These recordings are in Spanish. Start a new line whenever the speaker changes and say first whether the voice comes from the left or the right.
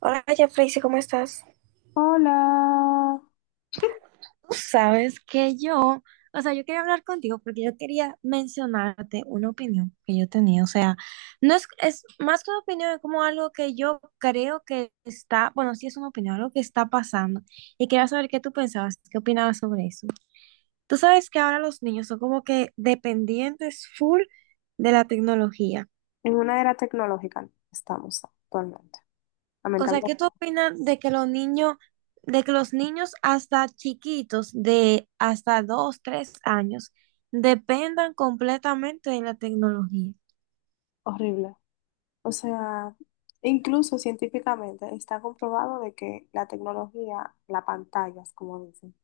right: Hola, Jeffrey, ¿cómo estás?
left: Hola.
right: Tú sabes que yo, o sea, yo quería hablar contigo porque yo quería mencionarte una opinión que yo tenía. O sea, no es, es más que una opinión, es como algo que yo creo que está, bueno, sí es una opinión, algo que está pasando, y quería saber qué tú pensabas, qué opinabas sobre eso. Tú sabes que ahora los niños son como que dependientes full de la tecnología.
left: En una era tecnológica estamos actualmente.
right: O sea, ¿qué tú
left: Lamentablemente,
right: opinas de que los niños, hasta chiquitos, de hasta 2, 3 años, dependan completamente de la tecnología?
left: horrible. O sea, incluso científicamente está comprobado de que la tecnología, las pantallas, como dicen,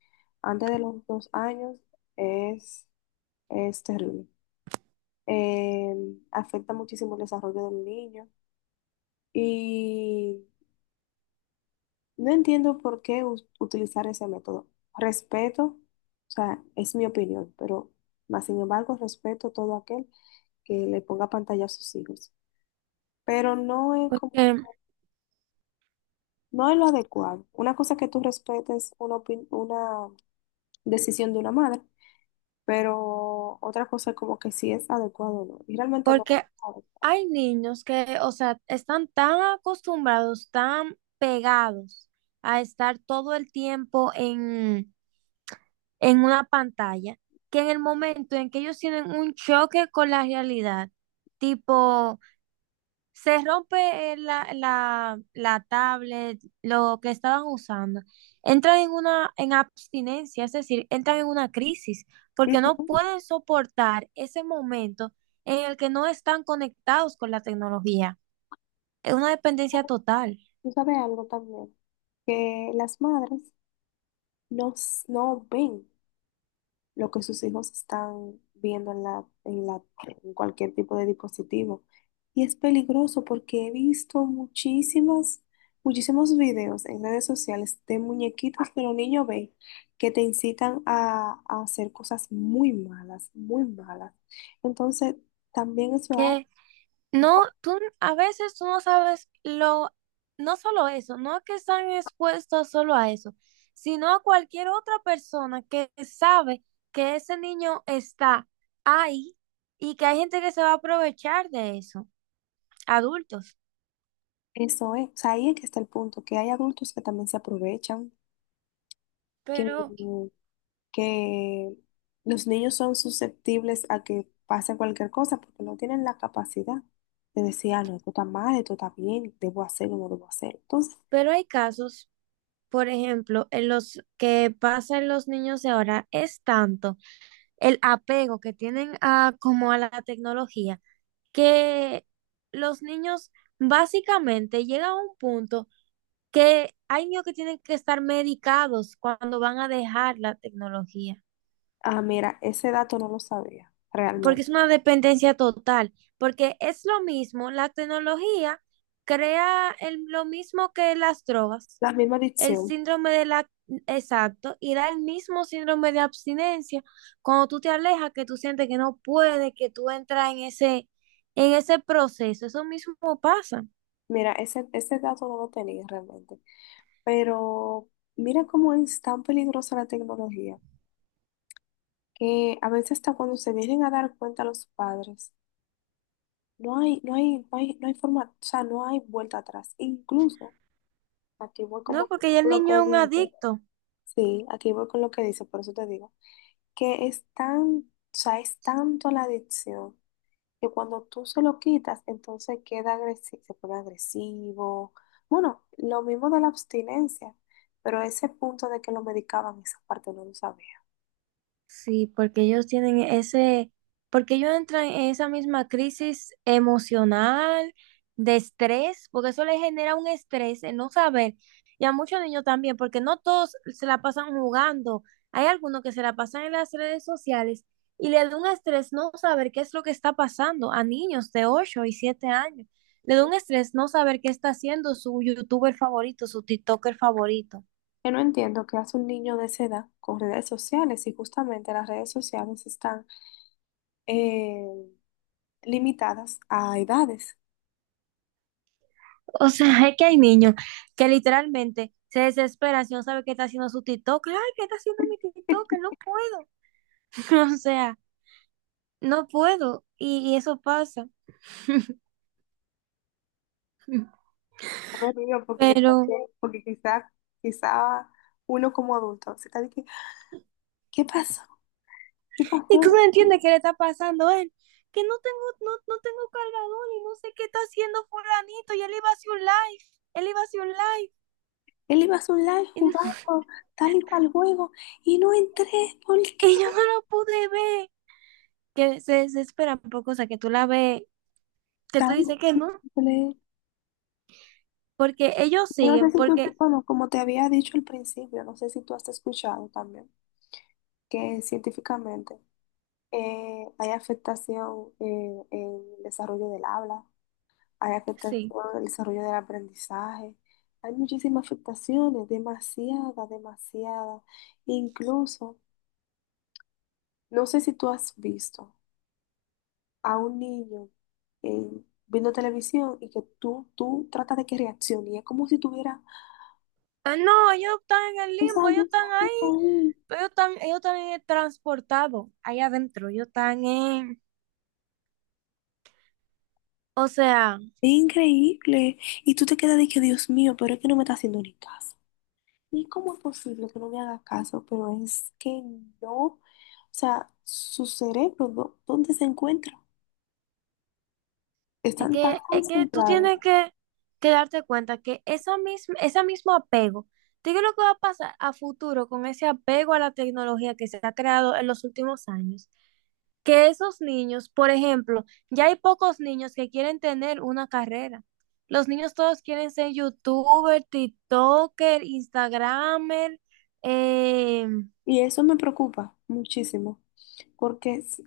left: antes de los 2 años es, es terrible. Eh, afecta muchísimo el desarrollo del niño y no entiendo por qué utilizar ese método. Respeto, o sea, es mi opinión, pero más sin embargo respeto todo aquel que le ponga pantalla a sus hijos. Pero no es como,
right: Porque,
left: no es lo adecuado. Una cosa es que tú respetes una decisión de una madre, pero otra cosa es como que si es adecuado o no. Y realmente no
right: porque
left: es adecuado.
right: hay niños que, o sea, están tan acostumbrados, tan pegados a estar todo el tiempo en una pantalla, que en el momento en que ellos tienen un choque con la realidad, tipo, se rompe la tablet, lo que estaban usando. Entran en una en abstinencia, es decir, entran en una crisis porque no
left: Ujú.
right: pueden soportar ese momento en el que no están conectados con la tecnología. Es una dependencia total.
left: Tú sabes algo también, que las madres no, no ven lo que sus hijos están viendo en en cualquier tipo de dispositivo. Y es peligroso porque he visto muchísimos videos en redes sociales de muñequitos que los niños ven que te incitan a hacer cosas muy malas, muy malas. Entonces, también eso es
right: Que no, tú a veces tú no sabes lo, no solo eso, no que están expuestos solo a eso, sino a cualquier otra persona que sabe que ese niño está ahí, y que hay gente que se va a aprovechar de eso, adultos.
left: eso es, o sea, ahí es que está el punto, que hay adultos que también se aprovechan,
right: Pero
left: que que los niños son susceptibles a que pase cualquier cosa porque no tienen la capacidad de decir, ah, no, esto está mal, esto está bien, debo hacerlo, no debo hacer. Entonces,
right: Pero hay casos, por ejemplo, en los que pasa en los niños de ahora. Es tanto el apego que tienen a como a la tecnología, que los niños básicamente llegan a un punto que hay niños que tienen que estar medicados cuando van a dejar la tecnología,
left: ah, mira, ese dato no lo sabía
right: porque
left: realmente.
right: es una dependencia total, porque es lo mismo, la tecnología crea lo mismo que las drogas.
left: La misma
right: El
left: adicción,
right: síndrome de la... Exacto, y da el mismo síndrome de abstinencia cuando tú te alejas, que tú sientes que no puedes, que tú entras en ese proceso. Eso mismo pasa,
left: mira, ese dato no lo tenía realmente. Pero mira cómo es tan peligrosa la tecnología, que a veces hasta cuando se vienen a dar cuenta los padres, no hay, no hay, no hay, no hay forma, o sea, no hay vuelta atrás. Incluso aquí voy
right: ¿no?
left: como
right: Porque ya el
left: con lo que
right: niño es un
left: dice.
right: adicto.
left: Sí, aquí voy con lo que dice, por eso te digo. Que es tan, o sea, es tanto la adicción que cuando tú se lo quitas, entonces queda agresivo, se pone agresivo. Bueno, lo mismo de la abstinencia, pero ese punto de que lo medicaban, esa parte no lo sabía.
right: Sí, porque ellos tienen ese, porque ellos entran en esa misma crisis emocional, de estrés, porque eso les genera un estrés, el no saber. Y a muchos niños también, porque no todos se la pasan jugando. Hay algunos que se la pasan en las redes sociales, y le da un estrés no saber qué es lo que está pasando a niños de 8 y 7 años. Le da un estrés no saber qué está haciendo su youtuber favorito, su TikToker favorito.
left: Yo no entiendo qué hace un niño de esa edad con redes sociales y justamente las redes sociales están eh, limitadas a edades.
right: O sea, es que hay niños que literalmente se desesperan si no sabe qué está haciendo su TikTok. Ay, ¿qué está haciendo mi TikTok? Que no puedo. O sea, no puedo. Y eso pasa.
left: No me río porque,
right: Pero,
left: porque quizá uno como adulto se está diciendo, ¿qué pasó? ¿Qué
right: y tú no
left: pasó?
right: entiendes qué le está pasando a él. Que no tengo, no, no tengo cargador y no sé qué está haciendo fulanito. Y él iba a hacer un live. Él iba a hacer un live.
left: Él iba a su live
right: Y, no-
left: jugando tal y cual juego y no entré. ¿Por qué?
right: y yo no lo pude ver. Que se desesperan por cosas que tú la ves, que tú
left: Tan
right: dices que no.
left: simple.
right: Porque ellos
left: No sé
right: siguen,
left: si tú,
right: porque
left: bueno, como te había dicho al principio, no sé si tú has escuchado también que científicamente hay afectación en el desarrollo del habla. Hay afectación
right: sí.
left: el desarrollo del aprendizaje. Hay muchísimas afectaciones, demasiada, demasiada. Incluso, no sé si tú has visto a un niño viendo televisión y que tú tratas de que reaccione y es como si tuviera,
right: Ah, no, ellos están en el
left: o sea,
right: limbo,
left: yo
right: ellos están
left: estoy
right: ahí,
left: ahí.
right: pero ellos están en el transportado, ahí adentro, ellos están en... O sea,
left: Es increíble. Y tú te quedas de que, Dios mío, pero es que no me está haciendo ni caso. ¿Y cómo es posible que no me haga caso? Pero es que no, o sea, su cerebro, ¿dónde se encuentra?
right: es
left: Están tan
right: que, es que tú
left: concentrados
right: tienes que, darte cuenta que esa misma, ese mismo apego, ¿tú qué es lo que va a pasar a futuro con ese apego a la tecnología que se ha creado en los últimos años? Que esos niños, por ejemplo, ya hay pocos niños que quieren tener una carrera. Los niños todos quieren ser youtuber, tiktoker, instagramer, eh,
left: y eso me preocupa muchísimo porque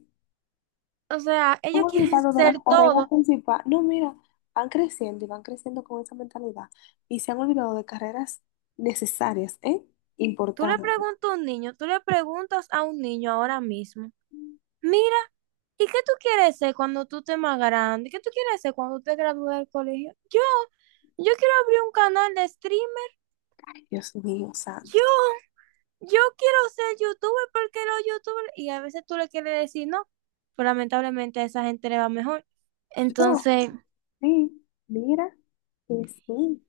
right: o sea,
left: han
right: ellos quieren
left: olvidado de las
right: ser
left: carreras
right: todo.
left: principales. No, mira, van creciendo y van creciendo con esa mentalidad y se han olvidado de carreras necesarias, ¿eh?
right: Tú le
left: Importantes.
right: preguntas a un niño, tú le preguntas a un niño ahora mismo, mira, ¿y qué tú quieres ser cuando tú estés más grande? ¿Qué tú quieres ser cuando te gradúes del colegio? Yo quiero abrir un canal de streamer.
left: Dios mío,
right: yo,
left: santo.
right: yo quiero ser youtuber, porque los youtubers, y a veces tú le quieres decir no, pero lamentablemente a esa gente le va mejor.
left: No,
right: Entonces,
left: sí, mira que sí.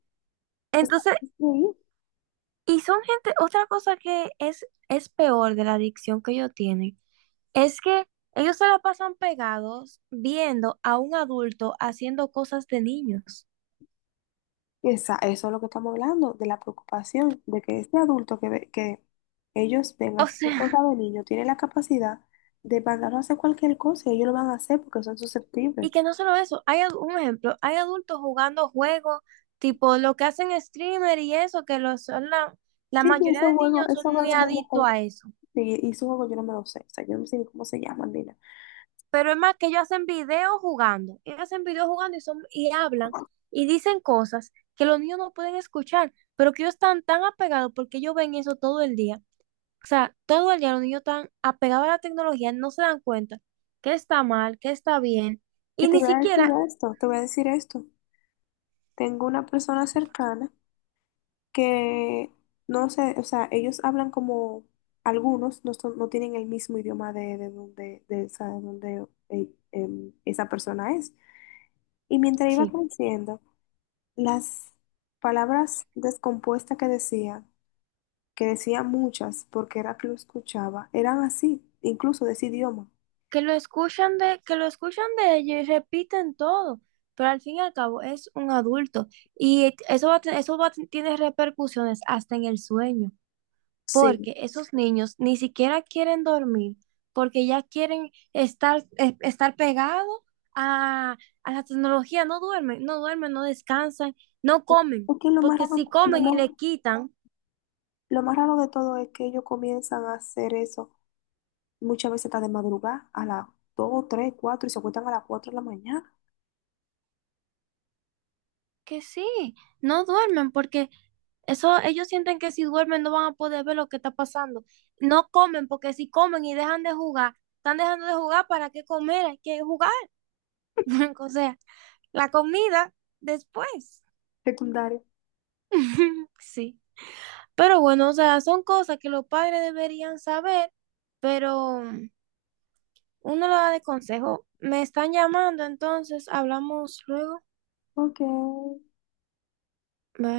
left: O sea,
right: entonces,
left: es increíble.
right: y son gente. Otra cosa que es peor de la adicción que ellos tienen, es que ellos se la pasan pegados viendo a un adulto haciendo cosas de niños.
left: Eso es lo que estamos hablando, de la preocupación de que este adulto que, que ellos ven
right: O
left: haciendo
right: sea,
left: cosas de niño tiene la capacidad de mandarlo a hacer cualquier cosa y ellos lo van a hacer porque son susceptibles.
right: y que no solo eso, un ejemplo, hay adultos jugando juegos, tipo lo que hacen streamer y eso, que los, son la
left: Sí, sí,
right: mayoría
left: esos
right: de
left: juegos,
right: niños son
left: esos juegos
right: muy
left: son de
right: adictos
left: adultos.
right: a eso.
left: Sí, y esos juegos yo no me los sé, o sea, yo no sé ni cómo se llaman, mira.
right: Pero es más que ellos hacen videos jugando, ellos hacen videos jugando y hablan y dicen cosas que los niños no pueden escuchar, pero que ellos están tan apegados porque ellos ven eso todo el día. O sea, todo el día los niños están apegados a la tecnología, no se dan cuenta que está mal, que está bien,
left: Que
right: y
left: te
right: ni
left: voy a decir
right: siquiera,
left: esto, te voy a decir esto. Tengo una persona cercana que no sé, o sea, ellos hablan como algunos, no, no tienen el mismo idioma de donde, de donde esa persona es. Y mientras iba
right: sí.
left: creciendo, las palabras descompuestas que decía, muchas, porque era que lo escuchaba, eran así, incluso de ese idioma.
right: Que lo escuchan de ellos y repiten todo, pero al fin y al cabo es un adulto, y eso va, a te- eso va, a te- tiene repercusiones hasta en el sueño,
left: Sí.
right: porque esos niños ni siquiera quieren dormir, porque ya quieren estar, estar pegados a, a la tecnología, no duermen, no duermen, no descansan, no
left: Es
right: comen,
left: lo más
right: porque
left: raro,
right: si comen y le quitan,
left: lo más raro de todo es que ellos comienzan a hacer eso muchas veces hasta de madrugada, a las 2, 3, 4 y se acuestan a las 4 de la mañana.
right: que sí, no duermen porque eso ellos sienten que si duermen no van a poder ver lo que está pasando. No comen porque si comen y dejan de jugar, están dejando de jugar, ¿para qué comer? Hay que jugar. O sea, la comida después.
left: Secundaria.
right: Sí. Pero bueno, o sea, son cosas que los padres deberían saber, pero uno lo da de consejo. Me están llamando, entonces hablamos luego.
left: Ok.
right: Bye.